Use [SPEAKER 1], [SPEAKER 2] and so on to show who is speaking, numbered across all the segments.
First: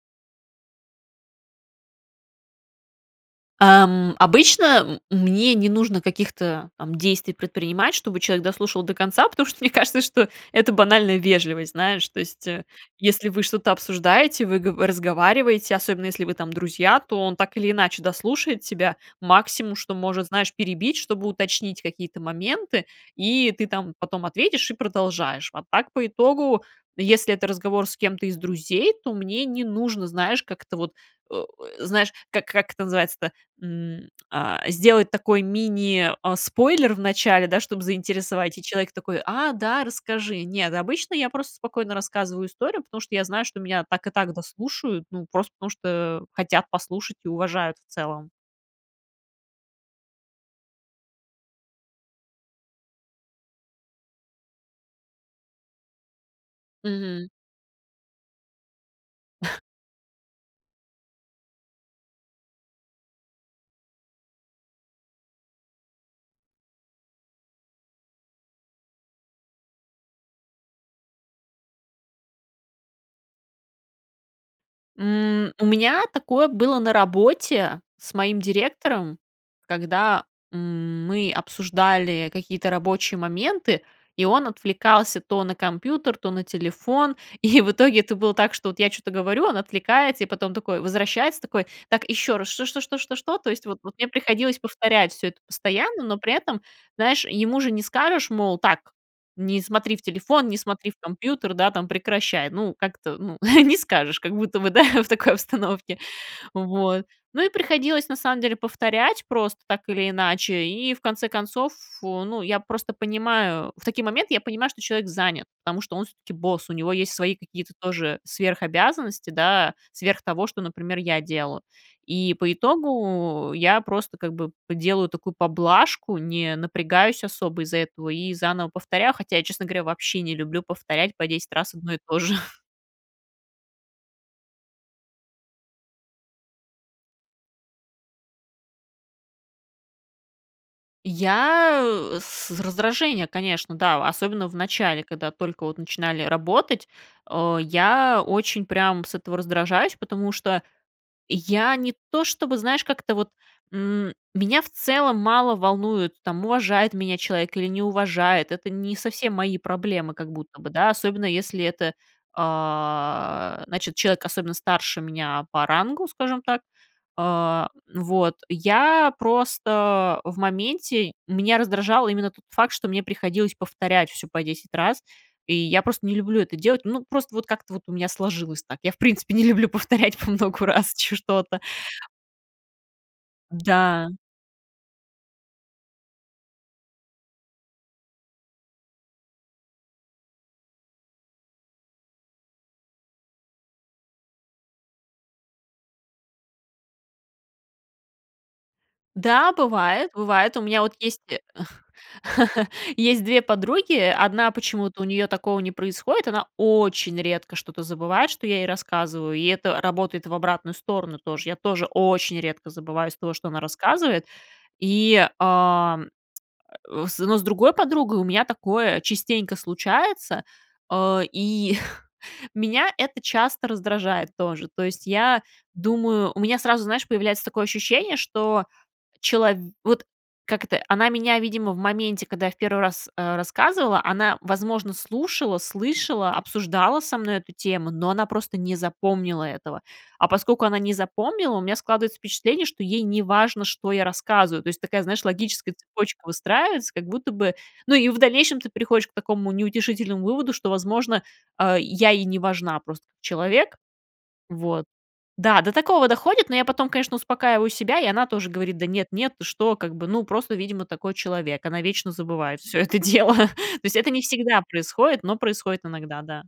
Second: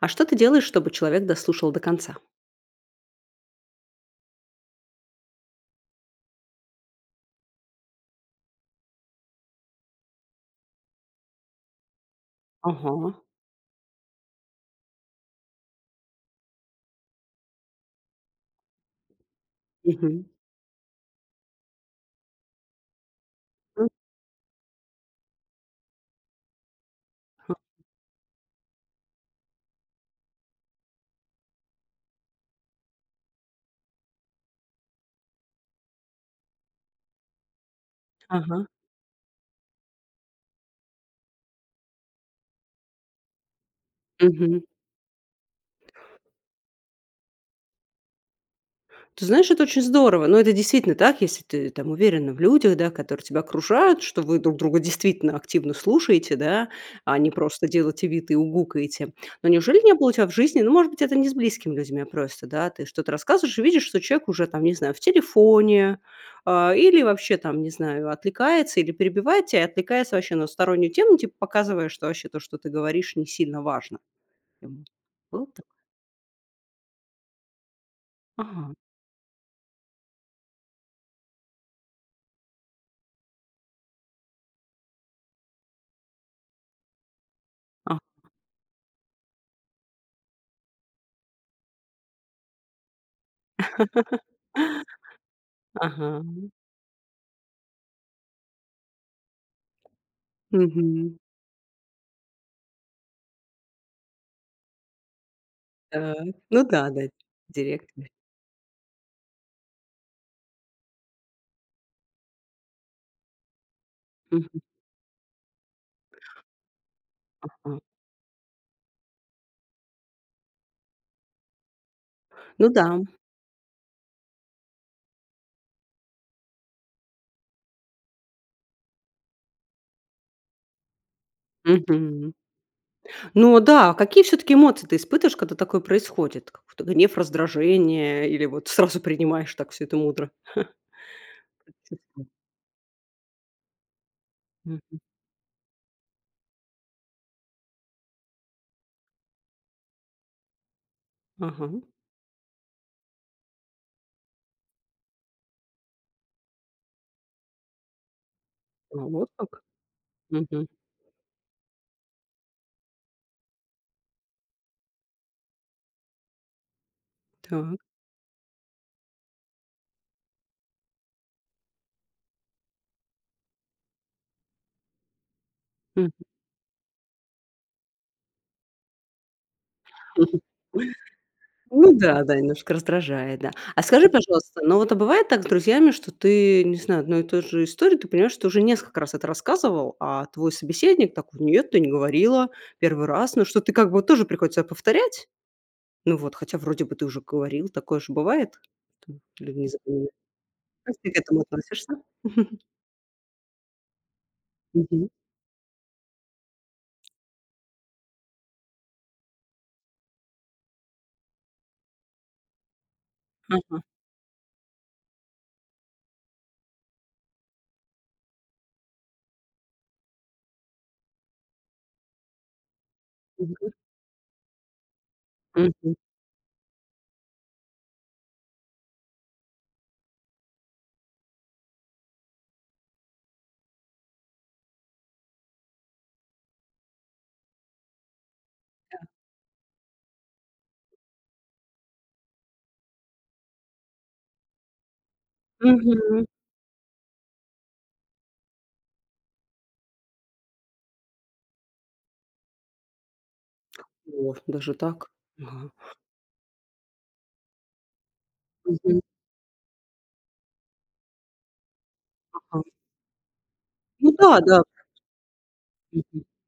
[SPEAKER 1] А что ты делаешь, чтобы человек дослушал до конца?
[SPEAKER 2] Ам, обычно м мне не нужно каких-то там действий предпринимать, чтобы человек дослушал до конца, потому что мне кажется, что это банальная вежливость, знаешь. То есть, э,
[SPEAKER 1] Ага.
[SPEAKER 2] если вы что-то обсуждаете, вы гово разговариваете, особенно, если вы там друзья, то он так или иначе дослушает тебя, максимум, что
[SPEAKER 1] Мгм.
[SPEAKER 2] может, знаешь, перебить, чтобы уточнить какие-то моменты, и ты
[SPEAKER 1] М.
[SPEAKER 2] там потом ответишь и продолжаешь. А так, по итогу, если это
[SPEAKER 1] Хм
[SPEAKER 2] разговор с кем-то из друзей, то мне не нужно, знаешь, как-то вот, э, знаешь, как, как это называется-то? М, а, сделать такой мини, а, спойлер в начале, да, чтобы заинтересовать, и
[SPEAKER 1] Ага.
[SPEAKER 2] человек такой: "А, да, расскажи". Нет, обычно я просто спокойно рассказываю историю, потому что я знаю, что меня так и так
[SPEAKER 1] Мгм.
[SPEAKER 2] дослушают, ну, просто потому что, а, хотят послушать и уважают в целом.
[SPEAKER 1] Ты знаешь, это очень здорово, но это действительно так, если ты, там, уверена в людях, да, которые тебя окружают, что вы друг друга действительно активно слушаете, да, а
[SPEAKER 2] Мгм.
[SPEAKER 1] не просто делаете вид, и угукаете. Но неужели не было у тебя в жизни, ну, может быть, это не с близкими людьми, а просто, да, ты что-то рассказываешь и видишь, что человек уже, там, не знаю, в телефоне, а, или вообще, там, не знаю, отвлекается или перебивает тебя, отвлекается вообще на стороннюю тему, типа показывая, что вообще то, что ты говоришь, не сильно важно. Было
[SPEAKER 2] М,
[SPEAKER 1] такое?
[SPEAKER 2] у меня такое было на работе с моим
[SPEAKER 1] Ага.
[SPEAKER 2] директором, когда, м, мы обсуждали какие-то рабочие моменты, и он отвлекался то на компьютер, то на телефон. И в
[SPEAKER 1] А
[SPEAKER 2] итоге это было так, что я вот чё-то говорю, он отвлекается и потом такой возвращается, такой: "Так еще раз, что что что что что?" То есть, вот вот мне приходилось повторять всё это постоянно, но
[SPEAKER 1] Ага.
[SPEAKER 2] при этом, знаешь, ему же не скажешь, мол: "Так, не смотри в телефон, не смотри в
[SPEAKER 1] Мгм.
[SPEAKER 2] компьютер, да, там прекращай". Ну, как-то, ну не скажешь, как будто бы, да в такой обстановке.
[SPEAKER 1] Так, ну да да,
[SPEAKER 2] Вот. Ну, и приходилось,
[SPEAKER 1] директами.
[SPEAKER 2] на самом деле, повторять просто так или иначе. И в конце концов, ф ну я просто понимаю, в такие моменты я
[SPEAKER 1] Мгм.
[SPEAKER 2] понимаю, что человек занят, потому что он всё-таки босс, у него есть свои какие-то
[SPEAKER 1] Ага.
[SPEAKER 2] тоже, э, сверхобязанности, да сверх того, что, например, я делаю, и по
[SPEAKER 1] Ну да.
[SPEAKER 2] итогу я просто, как бы п делаю такую поблажку, не напрягаюсь особо из-за этого, и заново повторяю, хотя я, честно говоря, вообще не люблю повторять по 10 раз одно и то
[SPEAKER 1] Мгм.
[SPEAKER 2] же.
[SPEAKER 1] Ну, а, да какие всё-таки эмоции ты испытываешь когда такое происходит, какой-то гнев раздражение или вот сразу принимаешь так всё это мудро? Как
[SPEAKER 2] Я, э,
[SPEAKER 1] чувства.
[SPEAKER 2] с раздражение, конечно, да, а, особенно в
[SPEAKER 1] Мгм.
[SPEAKER 2] начале, когда только вот начинали работать, а, я очень прям с этого раздражаюсь, потому что я
[SPEAKER 1] Ага.
[SPEAKER 2] не то, чтобы, знаешь, как-то вот, м, меня в целом мало волнует, там уважает меня человек или не уважает, это не
[SPEAKER 1] Вот
[SPEAKER 2] совсем мои
[SPEAKER 1] как,
[SPEAKER 2] проблемы как будто
[SPEAKER 1] мгм.
[SPEAKER 2] бы, да особенно, если это, а, значит, человек особенно старше меня по рангу, скажем так, а,
[SPEAKER 1] Так.
[SPEAKER 2] вот. Я просто в моменте, меня раздражал именно тот факт, что мне приходилось повторять всё по 10 раз, и я просто
[SPEAKER 1] Мгм.
[SPEAKER 2] не люблю это делать. Ну, просто вот как-то вот у меня сложилось так. Я, в принципе, не люблю повторять по многу раз чё что-то.
[SPEAKER 1] Ну да, да, немножко раздражает, да. А скажи,
[SPEAKER 2] Да.
[SPEAKER 1] пожалуйста, ну вот а бывает так с друзьями, что ты, не знаю, одной и той же истории, ты понимаешь, что уже несколько раз это рассказывала, а твой собеседник такой: "Нет, ты не говорила, 1 раз". Ну, что ты как бы вот тоже приходится повторять. Ну вот, хотя вроде бы ты уже говорила, такое же бывает, что
[SPEAKER 2] Да,
[SPEAKER 1] либо не запоминаешь.
[SPEAKER 2] бывает, бывает, у меня вот
[SPEAKER 1] Как ты к
[SPEAKER 2] есть э,
[SPEAKER 1] этому относишься?
[SPEAKER 2] есть 2 подруги, 1 почему-то у
[SPEAKER 1] Мгм.
[SPEAKER 2] нее такого не происходит, она очень редко что-то забывает, что я ей рассказываю, и это работает в обратную сторону тоже, я тоже очень редко забываю из того, что она
[SPEAKER 1] Ага.
[SPEAKER 2] рассказывает, и, а, э, с но с другой подругой у меня такое частенько случается, а, и меня это часто
[SPEAKER 1] Мгм.
[SPEAKER 2] раздражает тоже. То есть, я
[SPEAKER 1] Мгм.
[SPEAKER 2] думаю, у меня сразу, знаешь, появляется такое ощущение, что челов вот как это, э, она меня, видимо, в моменте, когда я в 1 раз, а, рассказывала, она, возможно, слушала, слышала, обсуждала со мной эту тему, но она просто не
[SPEAKER 1] Да.
[SPEAKER 2] запомнила этого, а поскольку она не запомнила, у меня складывается впечатление, что ей неважно, что я рассказываю, то есть, такая, знаешь, логическая цепочка
[SPEAKER 1] Мгм.
[SPEAKER 2] выстраивается, как будто бы, ну, и в дальнейшем ты приходишь к такому неутешительному выводу, что, возможно, а, я ей не важна просто как человек.
[SPEAKER 1] О, даже
[SPEAKER 2] Вот.
[SPEAKER 1] так?
[SPEAKER 2] Да,
[SPEAKER 1] Ага.
[SPEAKER 2] до такого доходит, но я потом, конечно, успокаиваю себя, и она тоже говорит: "Да
[SPEAKER 1] Мгм.
[SPEAKER 2] нет, нет, ты что". Как бы, ну, просто, видимо, такой человек, она вечно забывает
[SPEAKER 1] Ага.
[SPEAKER 2] всё это дело. То есть, это
[SPEAKER 1] Ну
[SPEAKER 2] не
[SPEAKER 1] да,
[SPEAKER 2] всегда
[SPEAKER 1] да.
[SPEAKER 2] происходит, но происходит иногда,
[SPEAKER 1] Мгм.
[SPEAKER 2] да.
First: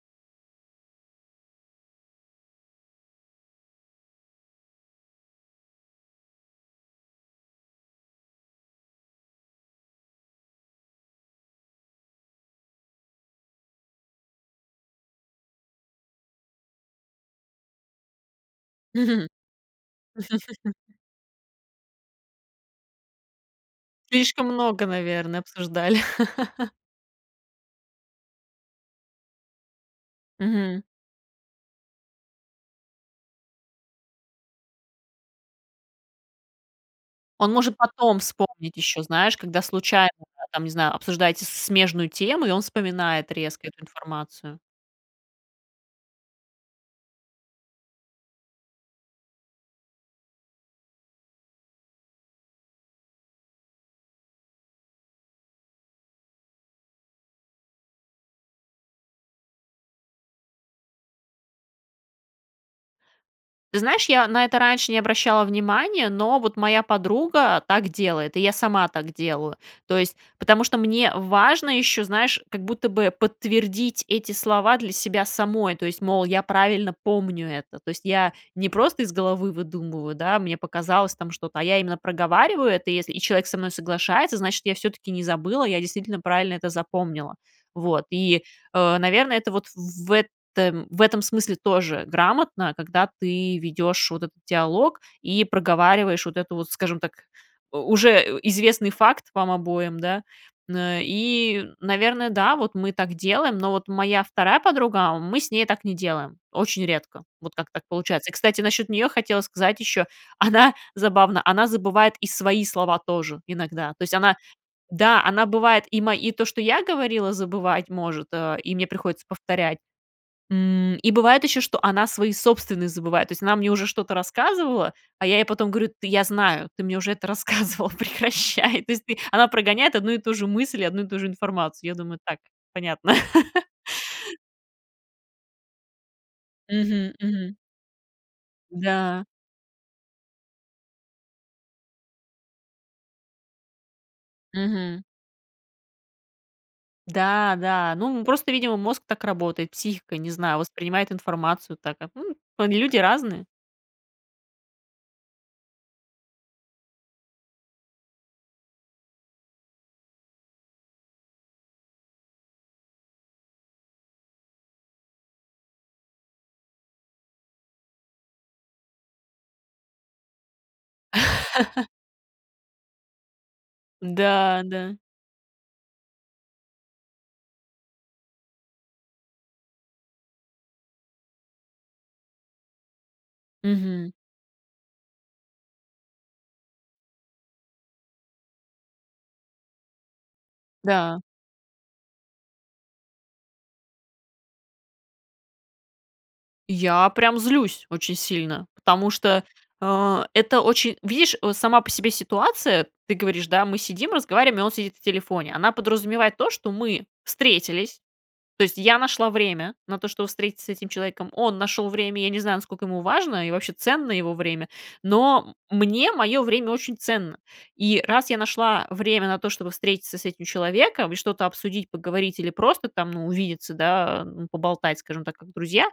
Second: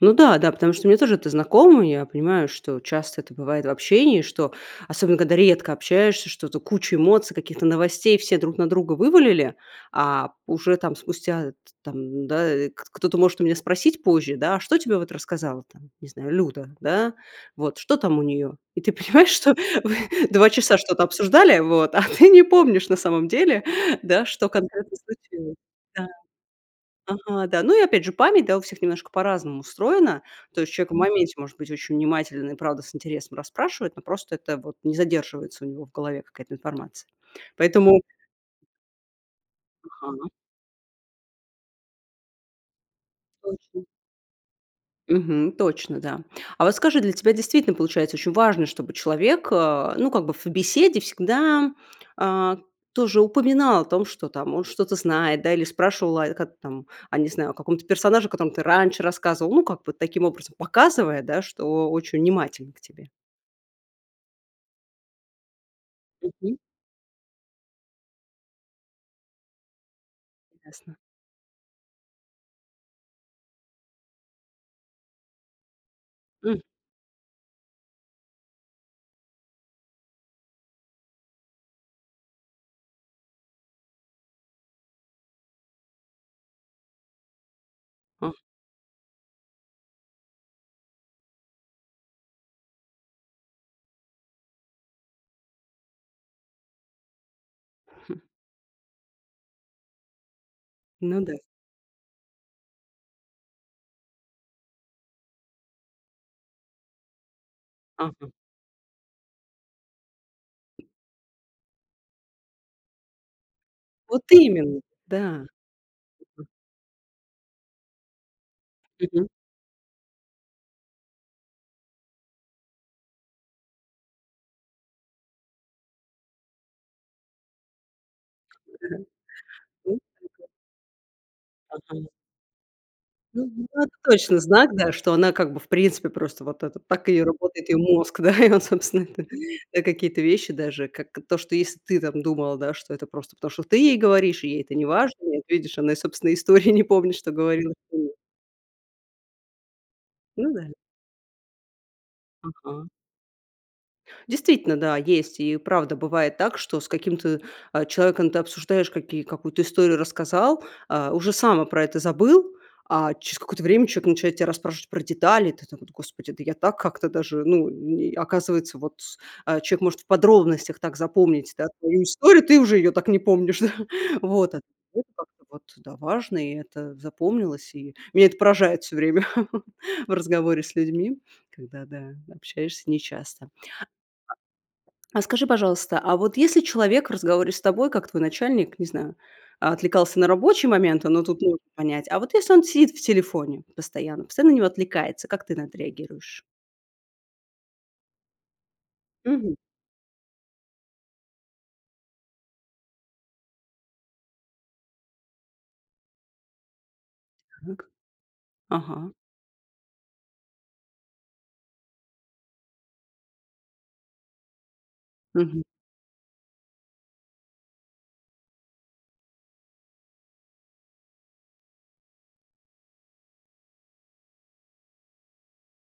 [SPEAKER 1] Ну да, да. Потому что мне тоже это знакомо. И я понимаю, что часто это бывает в общении, что особенно, когда редко общаешься, что-то куча эмоций, каких-то новостей все друг на друга вывалили, а, уже там спустя, э, т там, м, да, э, кт кто-то может у меня спросить позже, да: "А что тебе вот рассказала, там не знаю, Люда, да, вот, что там у нее?" И ты
[SPEAKER 2] Мгм.
[SPEAKER 1] понимаешь, что вы 2 часа что-то обсуждали, вот, а ты не помнишь на самом деле, да,
[SPEAKER 2] Слишком
[SPEAKER 1] что
[SPEAKER 2] много,
[SPEAKER 1] конкретно
[SPEAKER 2] наверное,
[SPEAKER 1] случилось.
[SPEAKER 2] обсуждали.
[SPEAKER 1] Да. Ага, да. Ну, и, опять же, память, да, у всех немножко по-разному устроена. То есть
[SPEAKER 2] Мгм.
[SPEAKER 1] человек в моменте может быть очень внимателен, и правда с интересом расспрашивает, но просто это вот не задерживается у него в голове какая-то информация,
[SPEAKER 2] Он может
[SPEAKER 1] поэтому
[SPEAKER 2] потом вспомнить еще, знаешь, когда случайно,
[SPEAKER 1] Ага.
[SPEAKER 2] да там не знаю, обсуждаете смежную тему, и он вспоминает резко эту
[SPEAKER 1] Точно.
[SPEAKER 2] информацию.
[SPEAKER 1] Мгм. Точно. Да. А вот скажи, для тебя действительно получается ещё важно, чтобы человек, а, ну как бы, в беседе всегда, а, тоже упоминал о том, что там, он что-то знает. Да? Или спрашивал: "О, как там?" А, не знаю, о каком-то персонаже, о котором ты раньше рассказывал. Ну как бы, таким образом, показывая, да, что очень внимателен к тебе.
[SPEAKER 2] Ты знаешь, я на это раньше не обращала внимание, но вот
[SPEAKER 1] Мгм.
[SPEAKER 2] моя подруга так делает. И я сама так делаю. То есть. Потому что
[SPEAKER 1] Ясно.
[SPEAKER 2] мне важно еще, знаешь, как будто бы подтвердить эти слова для себя самой. То есть, мол, я
[SPEAKER 1] Хм!
[SPEAKER 2] правильно помню это, то есть я не просто из головы выдумываю, да? Мне показалось там что-то, а я именно проговариваю это, и если и человек со мной соглашается, значит, я всё-таки не забыла, я действительно правильно это запомнила. Вот.
[SPEAKER 1] Ах.
[SPEAKER 2] И, э, наверное, это вот в этом в этом смысле тоже грамотно, когда ты ведешь вот этот диалог и проговариваешь вот это вот, скажем так, у
[SPEAKER 1] Хм.
[SPEAKER 2] уже известный факт вам обоим. Да. Мн
[SPEAKER 1] Ну да.
[SPEAKER 2] и, наверное, да, вот мы так делаем, но вот моя 2 подруга. Мы с ней так не делаем. Очень редко. Вот, как так
[SPEAKER 1] Ага.
[SPEAKER 2] получается. Кстати, насчет нее хотела сказать еще. Она забавно. Она забывает и свои слова тоже. Иногда. То есть,
[SPEAKER 1] Вот
[SPEAKER 2] она
[SPEAKER 1] именно!
[SPEAKER 2] да,
[SPEAKER 1] Да!
[SPEAKER 2] она бывает и ма и то, что я говорила, забывать может, э, и мне приходится
[SPEAKER 1] Мгм.
[SPEAKER 2] повторять. М, и бывает еще, что она свои собственные забывает. То есть она мне уже что-то рассказывала, а я ей потом говорю: "Т я знаю, ты мне уже это рассказывала. Прекращай". То есть ты она прогоняет одну и ту же
[SPEAKER 1] [unintelligible]
[SPEAKER 2] мысль и одну и ту же информацию. Я
[SPEAKER 1] Ага.
[SPEAKER 2] думаю: "Так, понятно".
[SPEAKER 1] Мгм. Вот точно знак. Да. Что она как бы, в принципе, просто, вот это, так
[SPEAKER 2] Мгм.
[SPEAKER 1] и
[SPEAKER 2] Мгм.
[SPEAKER 1] работает ее мозг, да? И он, собственно,
[SPEAKER 2] Да.
[SPEAKER 1] так. Да, какие-то вещи даже. Как то, что если ты там думала, да, что это просто потому, что ты ей говоришь, и ей это
[SPEAKER 2] Мгм.
[SPEAKER 1] неважно, ну вот видишь, она и собственные истории не помнит, что
[SPEAKER 2] Да.
[SPEAKER 1] говорила.
[SPEAKER 2] Да.
[SPEAKER 1] М.
[SPEAKER 2] Ну, просто, видимо, мозг так работает. Психика, не
[SPEAKER 1] Ну
[SPEAKER 2] знаю,
[SPEAKER 1] да.
[SPEAKER 2] воспринимает информацию так. М, они
[SPEAKER 1] Ага.
[SPEAKER 2] люди разные.
[SPEAKER 1] Действительно. Да. Есть. И правда бывает так, что с каким-то, а, человеком это обсуждаешь, каки какую-то историю рассказал. А, уже сам про это забыл. А через какое-то человек начинает тебя расспрашивать про детали. Ты так вот: "Господи, да я так как-то даже, ну, н оказывается, вот". А человек может в подробностях так запомнить. Да? Твою историю. Ты уже её так не помнишь. Вот так
[SPEAKER 2] Да. Да.
[SPEAKER 1] вот. Вот да. Важные. И это запомнилось и меня это поражает всё время. В разговоре с людьми. Когда да. Общаешься нечасто.
[SPEAKER 2] Мгм.
[SPEAKER 1] А а скажи, пожалуйста, а вот если человек в разговоре с тобой, как твой начальник не знаю, отвлекался на рабочие моменты,
[SPEAKER 2] Да.
[SPEAKER 1] но тут можно понять. А вот если он сидит в телефоне постоянно. Постоянно на него отвлекается, как ты на это реагируешь?
[SPEAKER 2] Я прям злюсь очень сильно, потому что,
[SPEAKER 1] Мгм.
[SPEAKER 2] а, это очень, видишь, вот сама по себе ситуация. Ты говоришь, да, мы сидим, разговариваем, и он сидит в телефоне, она подразумевает то, что мы
[SPEAKER 1] А.
[SPEAKER 2] встретились. То есть, я
[SPEAKER 1] Ага.
[SPEAKER 2] нашла время на то чтобы встретиться с этим человеком, он нашел время. Я не знаю, насколько ему важно, и вообще ценно его время, но,
[SPEAKER 1] Мгм.
[SPEAKER 2] м, мне мое время очень ценно. И раз я нашла время на то, чтобы встретиться с этим человеком, и что-то обсудить, поговорить, или просто там, ну, увидеться, да, а, поболтать, скажем так, как друзья,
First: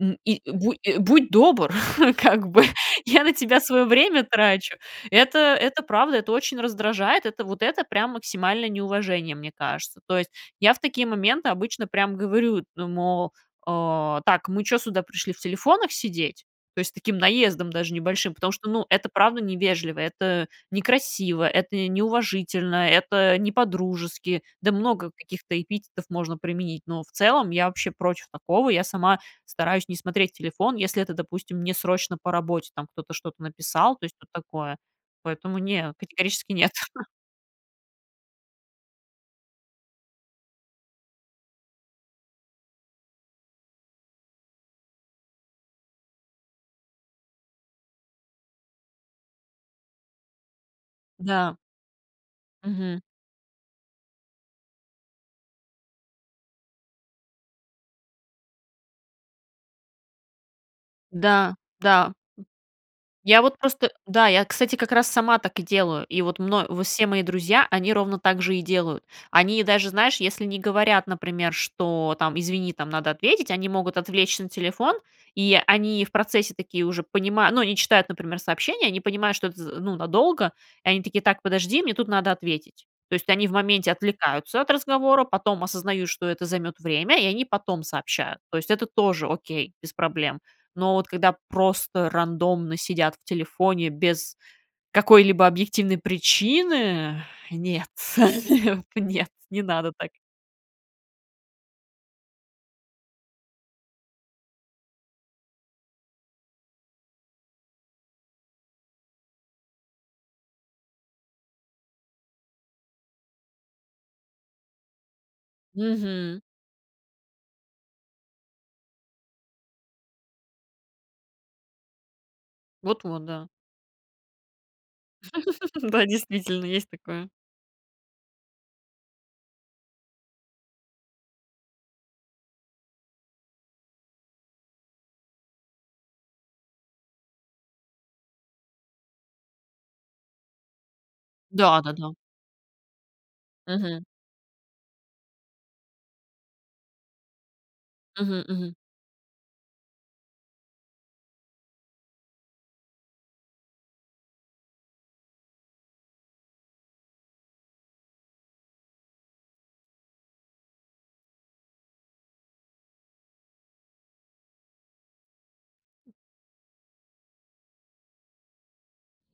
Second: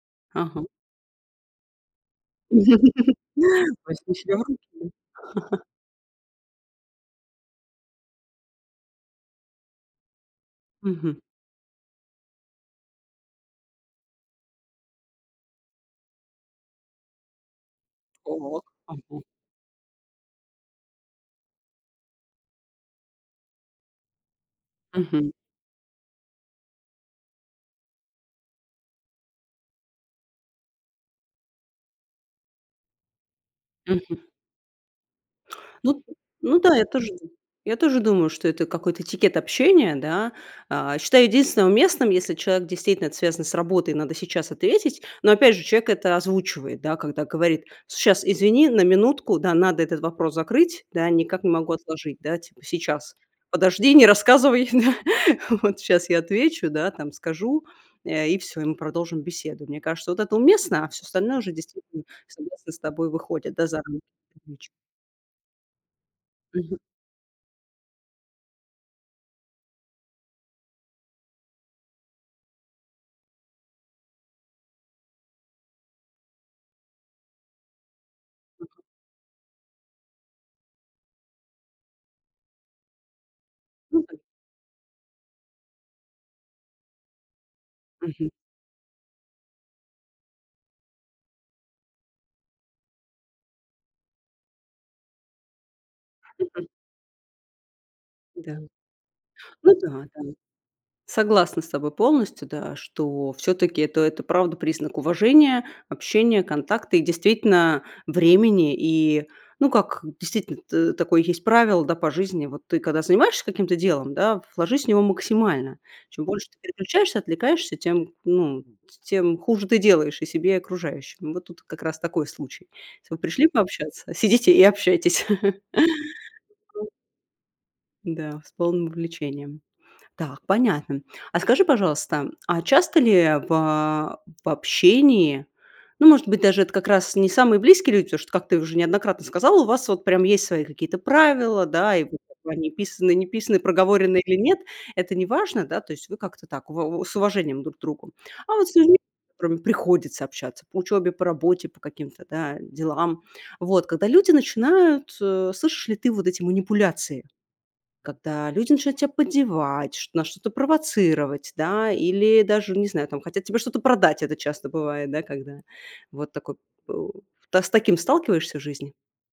[SPEAKER 2] м, и,
[SPEAKER 1] Ага.
[SPEAKER 2] бу будь добр как бы. Я на тебя свое время
[SPEAKER 1] [unintelligible]
[SPEAKER 2] трачу. Это это правда, это очень раздражает, это вот это прям максимальное неуважение, мне кажется. То есть, я в такие
[SPEAKER 1] Мгм.
[SPEAKER 2] моменты обычно прямо говорю: "Ну, му а, так, мы чё сюда пришли в телефонах сидеть?" То есть, с таким наездом даже небольшим, потому
[SPEAKER 1] О,
[SPEAKER 2] что, ну, это
[SPEAKER 1] ага.
[SPEAKER 2] правда невежливо, это некрасиво, это неуважительно, это не по-дружески. Да, много
[SPEAKER 1] Мгм.
[SPEAKER 2] каких-то эпитетов можно применить, но в целом я вообще против такого. Я сама стараюсь не смотреть телефон, если это, допустим, не срочно по работе, там, кто-то что-то написал. То есть,
[SPEAKER 1] Мгм.
[SPEAKER 2] тут такое. Поэтому не,
[SPEAKER 1] Ну т
[SPEAKER 2] категорически
[SPEAKER 1] ну
[SPEAKER 2] нет.
[SPEAKER 1] да, я тоже д я тоже думаю, что это какой-то этикет общения, да. А, считаю единственное уместным, если человек действительно это связан с работой, надо сейчас ответить, но опять же человек это озвучивает, да, когда говорит: "Сейчас, извини, на минутку да, надо этот вопрос закрыть да, никак не
[SPEAKER 2] Да.
[SPEAKER 1] могу отложить да, типа
[SPEAKER 2] Мгм.
[SPEAKER 1] сейчас подожди, не рассказывай, да, вот сейчас я отвечу, да, там скажу, э, и всё, и мы продолжим беседу". Мне кажется, вот это уместно, а всё остальное уже,
[SPEAKER 2] Да,
[SPEAKER 1] действительно,
[SPEAKER 2] да, м,
[SPEAKER 1] согласна с тобой
[SPEAKER 2] я
[SPEAKER 1] выходит,
[SPEAKER 2] вот
[SPEAKER 1] да, за
[SPEAKER 2] просто,
[SPEAKER 1] рамки
[SPEAKER 2] да, я,
[SPEAKER 1] приличного.
[SPEAKER 2] кстати, как раз сама так и делаю, и вот мно
[SPEAKER 1] Мгм.
[SPEAKER 2] все мои друзья, они ровно так же и делают. Они даже, знаешь, если не говорят, например, что, там: "Извини, там надо ответить",- они могут отвлечься на телефон, и они в процессе такие уже понимают, ну, они читают, например,
[SPEAKER 1] Мгм.
[SPEAKER 2] сообщения, они понимают, что это з ну надолго, и они такие: "Так, подожди, мне тут надо ответить". То есть, они в моменте
[SPEAKER 1] [unintelligible]
[SPEAKER 2] отвлекаются от разговора, потом осознают, что это займет время, и они потом
[SPEAKER 1] Мгм.
[SPEAKER 2] сообщают. То есть, это тоже окей, без проблем. Но вот когда просто рандомно сидят в телефоне, без какой-либо объективной причины, нет,
[SPEAKER 1] Да.
[SPEAKER 2] не нет, не
[SPEAKER 1] Ну
[SPEAKER 2] надо
[SPEAKER 1] да
[SPEAKER 2] так.
[SPEAKER 1] да. Согласна с тобой полностью, да, что все-таки это это правда признак уважения, общения, контакта и действительно времени. И ну, как, действительно, т такое есть правило, да, по жизни: вот ты когда занимаешься каким-то делом, да, вложись в него максимально. Чем
[SPEAKER 2] Мгм.
[SPEAKER 1] больше ты переключаешься, отвлекаешься, тем, ну, тем хуже ты делаешь и себе, и окружающим. Вот тут как раз такой случай.
[SPEAKER 2] Вот
[SPEAKER 1] Если вы
[SPEAKER 2] вот
[SPEAKER 1] пришли
[SPEAKER 2] да.
[SPEAKER 1] пообщаться, сидите и общайтесь.
[SPEAKER 2] Да, действительно, есть такое.
[SPEAKER 1] Да, с полным увлечением. Так, понятно. А скажи, пожалуйста, а часто ли в, а, в общении, ну, может быть, даже это как раз не самые близкие люди, потому что, как ты уже неоднократно сказала, у вас вот прям есть свои какие-то правила, да, и
[SPEAKER 2] Да-да-да.
[SPEAKER 1] вот как бы они писаные, не писаные,
[SPEAKER 2] Мгм.
[SPEAKER 1] проговоренные или нет, это неважно, да, то есть вы как-то так в вэ с уважением друг к другу.
[SPEAKER 2] Мгм
[SPEAKER 1] А вот с
[SPEAKER 2] мгм.
[SPEAKER 1] людьми, с которыми приходится общаться по учебе, по работе, по каким-то, да, делам. Вот когда люди начинают, э, слышишь ли ты вот эти манипуляции, когда люди начинают тебя поддевать, ш на что-то провоцировать, да, или даже, не знаю, там хотят тебе что-то продать. Это часто бывает, да, когда вот так вот у да с таким сталкиваешься в жизни,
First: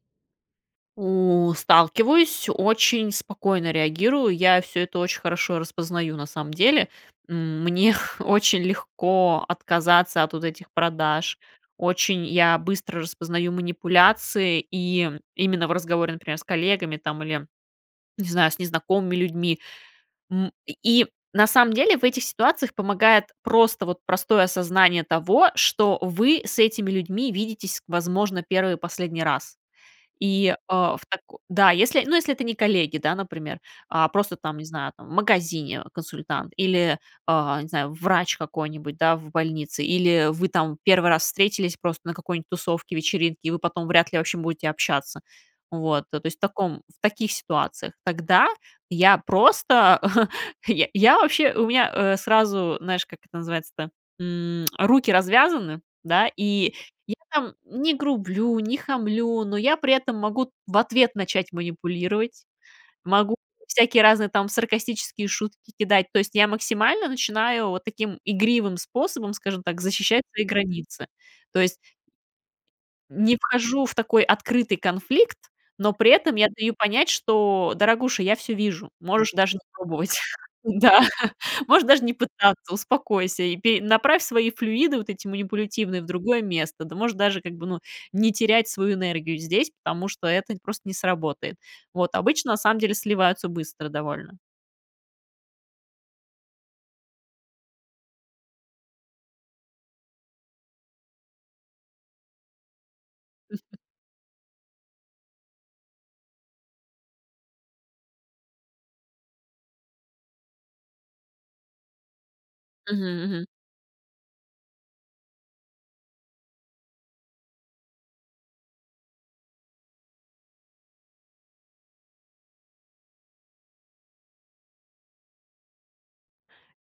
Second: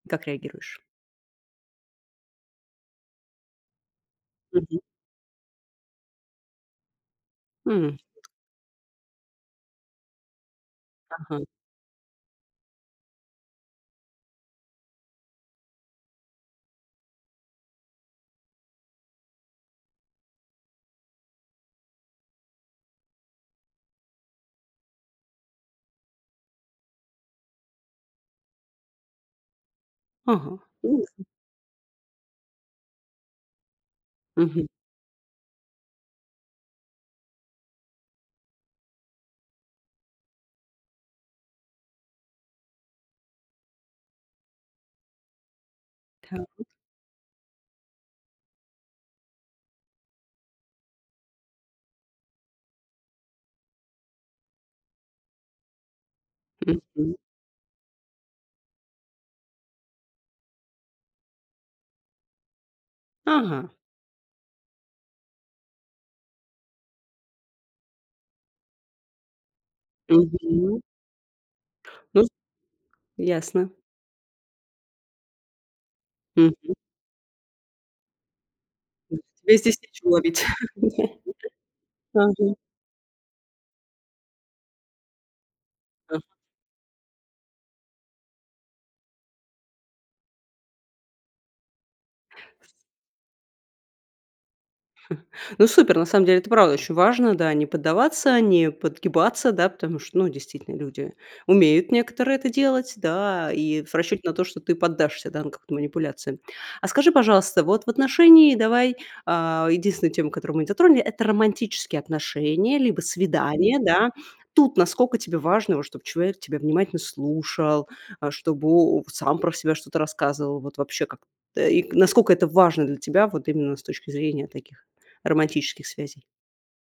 [SPEAKER 1] как реагируешь?
[SPEAKER 2] У сталкиваюсь, очень спокойно реагирую. Я
[SPEAKER 1] Мгм.
[SPEAKER 2] всё это очень хорошо распознаю, на самом деле. М, мне
[SPEAKER 1] М.
[SPEAKER 2] очень легко отказаться от вот этих продаж.
[SPEAKER 1] Ага.
[SPEAKER 2] Очень я быстро распознаю манипуляции, и именно в разговоре, например, с коллегами, там, или не знаю, с незнакомыми людьми, м, и, на самом деле, в этих ситуациях помогает просто вот простое осознание того, что вы с этими людьми видитесь, возможно, 1 и последний раз. И,
[SPEAKER 1] Ага,
[SPEAKER 2] а, в
[SPEAKER 1] понятно.
[SPEAKER 2] тако да, если, ну, не если это не коллеги, да например, а просто, там, не
[SPEAKER 1] Мгм.
[SPEAKER 2] знаю там, в магазине консультант, или, а, не знаю врач какой-нибудь да в больнице, или вы, там, 1 раз встретились просто на какой-нибудь тусовке, вечеринке, и вы потом вряд ли вообще будете общаться. Вот, э, то есть, в
[SPEAKER 1] Так.
[SPEAKER 2] таком в таких ситуациях. Тогда я просто, я я вообще, у меня, э, сразу, знаешь, как это называется-то, м, руки развязаны, да, и я
[SPEAKER 1] Мгм.
[SPEAKER 2] там не грублю, не хамлю, но я при этом могу в ответ начать манипулировать, могу
[SPEAKER 1] Ага.
[SPEAKER 2] всякие разные там саркастические шутки кидать. То есть, я максимально начинаю вот таким игривым способом, скажем так, защищать свои
[SPEAKER 1] Мгм.
[SPEAKER 2] границы. То есть
[SPEAKER 1] Ну з
[SPEAKER 2] не
[SPEAKER 1] ясно.
[SPEAKER 2] вхожу в такой открытый конфликт, но при этом я
[SPEAKER 1] Мгм.
[SPEAKER 2] даю понять, что: "Дорогуша, я всё вижу.
[SPEAKER 1] М,
[SPEAKER 2] Можешь даже
[SPEAKER 1] тебе
[SPEAKER 2] не
[SPEAKER 1] здесь нечего
[SPEAKER 2] пробовать.
[SPEAKER 1] ловить,
[SPEAKER 2] Да. Можешь
[SPEAKER 1] да.
[SPEAKER 2] даже не
[SPEAKER 1] Ага.
[SPEAKER 2] пытаться. Успокойся. И пе направь свои флюиды вот эти манипулятивные в
[SPEAKER 1] Да.
[SPEAKER 2] другое место. Ты можешь даже, как бы, ну не терять свою энергию здесь, потому что это просто не сработает". Вот. Обычно на самом деле сливаются быстро довольно.
[SPEAKER 1] Ну, супер, на самом деле, это правда очень важно, да, не поддаваться, не подгибаться, да, потому что, ну, действительно, люди умеют некоторые это делать, да,
[SPEAKER 2] Мгм.
[SPEAKER 1] и в расчете на то, что ты поддашься, да, на какую-то манипуляцию. А скажи, пожалуйста, вот в отношении, давай, э, единственная тема, которую мы не затронули- это романтические отношения либо
[SPEAKER 2] Мгм, мгм.
[SPEAKER 1] свидания, да. Тут насколько тебе важно, вот чтоб человек тебя внимательно слушал, а, чтобы он сам про себя что-то рассказывал? Вот вообще, как и насколько это важно для тебя вот именно с точки зрения таких романтических связей?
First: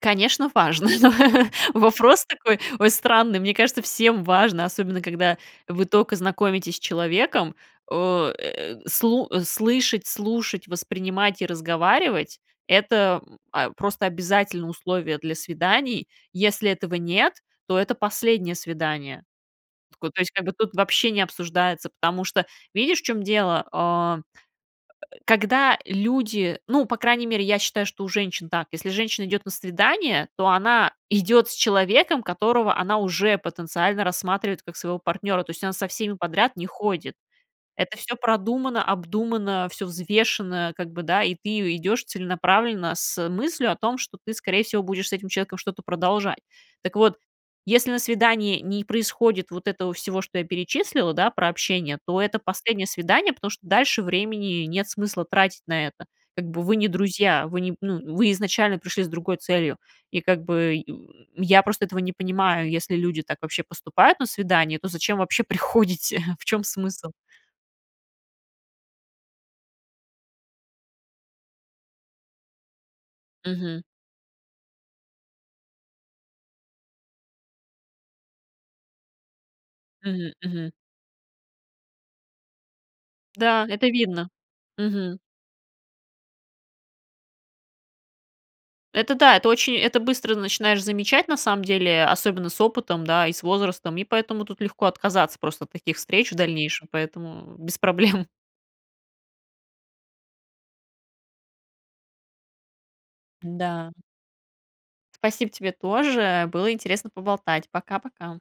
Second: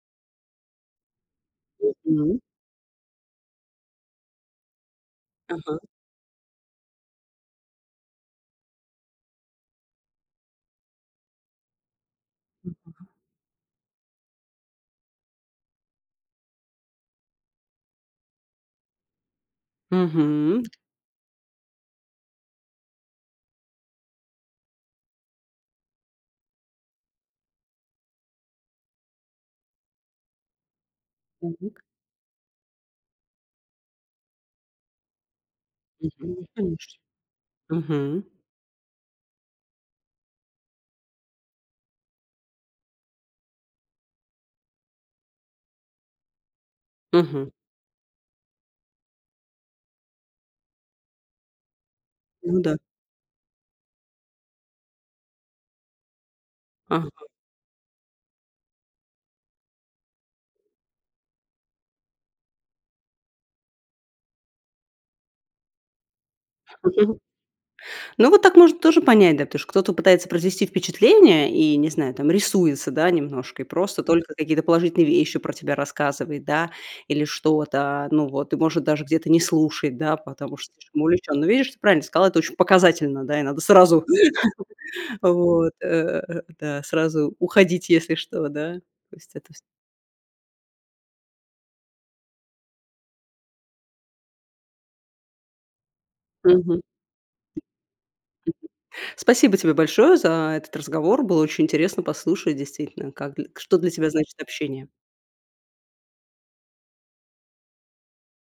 [SPEAKER 2] Конечно, важно. Вопрос
[SPEAKER 1] Мгм.
[SPEAKER 2] такой, ой, странный. Мне кажется, всем важно, особенно когда
[SPEAKER 1] Ага.
[SPEAKER 2] вы только знакомитесь с человеком, э, слу слышать, слушать, воспринимать и разговаривать-
[SPEAKER 1] Мгм.
[SPEAKER 2] это, а, просто обязательное условие для свиданий. Если этого нет, то это последнее свидание. То есть, как бы
[SPEAKER 1] Мгм.
[SPEAKER 2] тут вообще не обсуждается, потому что видишь, в чём дело, а, когда люди, ну, по крайней мере, я считаю, что у женщин так: если женщина идёт на свидание, то она идёт с
[SPEAKER 1] Так.
[SPEAKER 2] человеком, которого она уже потенциально рассматривает как своего партнёра. То есть она со
[SPEAKER 1] Мгм,
[SPEAKER 2] всеми
[SPEAKER 1] ну,
[SPEAKER 2] подряд не
[SPEAKER 1] конечно.
[SPEAKER 2] ходит. Это всё
[SPEAKER 1] Мгм.
[SPEAKER 2] продумано, обдумано, всё взвешено, как бы, да, и ты и идёшь целенаправленно с мыслью о том, что ты, скорее всего, будешь с этим человеком что-то продолжать. Так вот,
[SPEAKER 1] Мгм.
[SPEAKER 2] если на свидании не происходит вот этого всего, что я перечислила, да, про общение, то это
[SPEAKER 1] Ну да.
[SPEAKER 2] последнее свидание, потому что дальше времени нет смысла тратить на это. Как бы вы не
[SPEAKER 1] Ага.
[SPEAKER 2] друзья, вы не ну, вы изначально пришли с другой целью, и как бы я просто этого не понимаю: если люди так вообще поступают на свидании, то зачем вообще приходите? В чём смысл?
[SPEAKER 1] Ну, вот так можно тоже понять, да. Потому что кто-то пытается произвести впечатление, и, не знаю там, рисуется, да, немножко, и
[SPEAKER 2] Мгм.
[SPEAKER 1] просто только какие-то положительные вещи про тебя рассказывает, да, или что-то, ну, вот, и может даже где-то не слушать, да,
[SPEAKER 2] Мгм,
[SPEAKER 1] потому
[SPEAKER 2] мгм.
[SPEAKER 1] что слишком увлечён. Но видишь, ты правильно сказала, это очень показательно, да, и надо
[SPEAKER 2] Да, это
[SPEAKER 1] сразу,
[SPEAKER 2] видно, мгм.
[SPEAKER 1] вот, э, да, сразу уходить, если что, да.
[SPEAKER 2] Это
[SPEAKER 1] То есть
[SPEAKER 2] да, это
[SPEAKER 1] это всё.
[SPEAKER 2] очень это быстро начинаешь замечать, на самом деле, особенно с опытом, да, и с возрастом, и поэтому тут легко отказаться просто от таких встреч в
[SPEAKER 1] Мгм. Мгм.
[SPEAKER 2] дальнейшем, поэтому без проблем.
[SPEAKER 1] Спасибо тебе большое за этот разговор. Было очень интересно послушать, действительно, как дл что для
[SPEAKER 2] Да.
[SPEAKER 1] тебя значит общение.
[SPEAKER 2] Спасибо, тебе тоже, было интересно поболтать, пока-пока.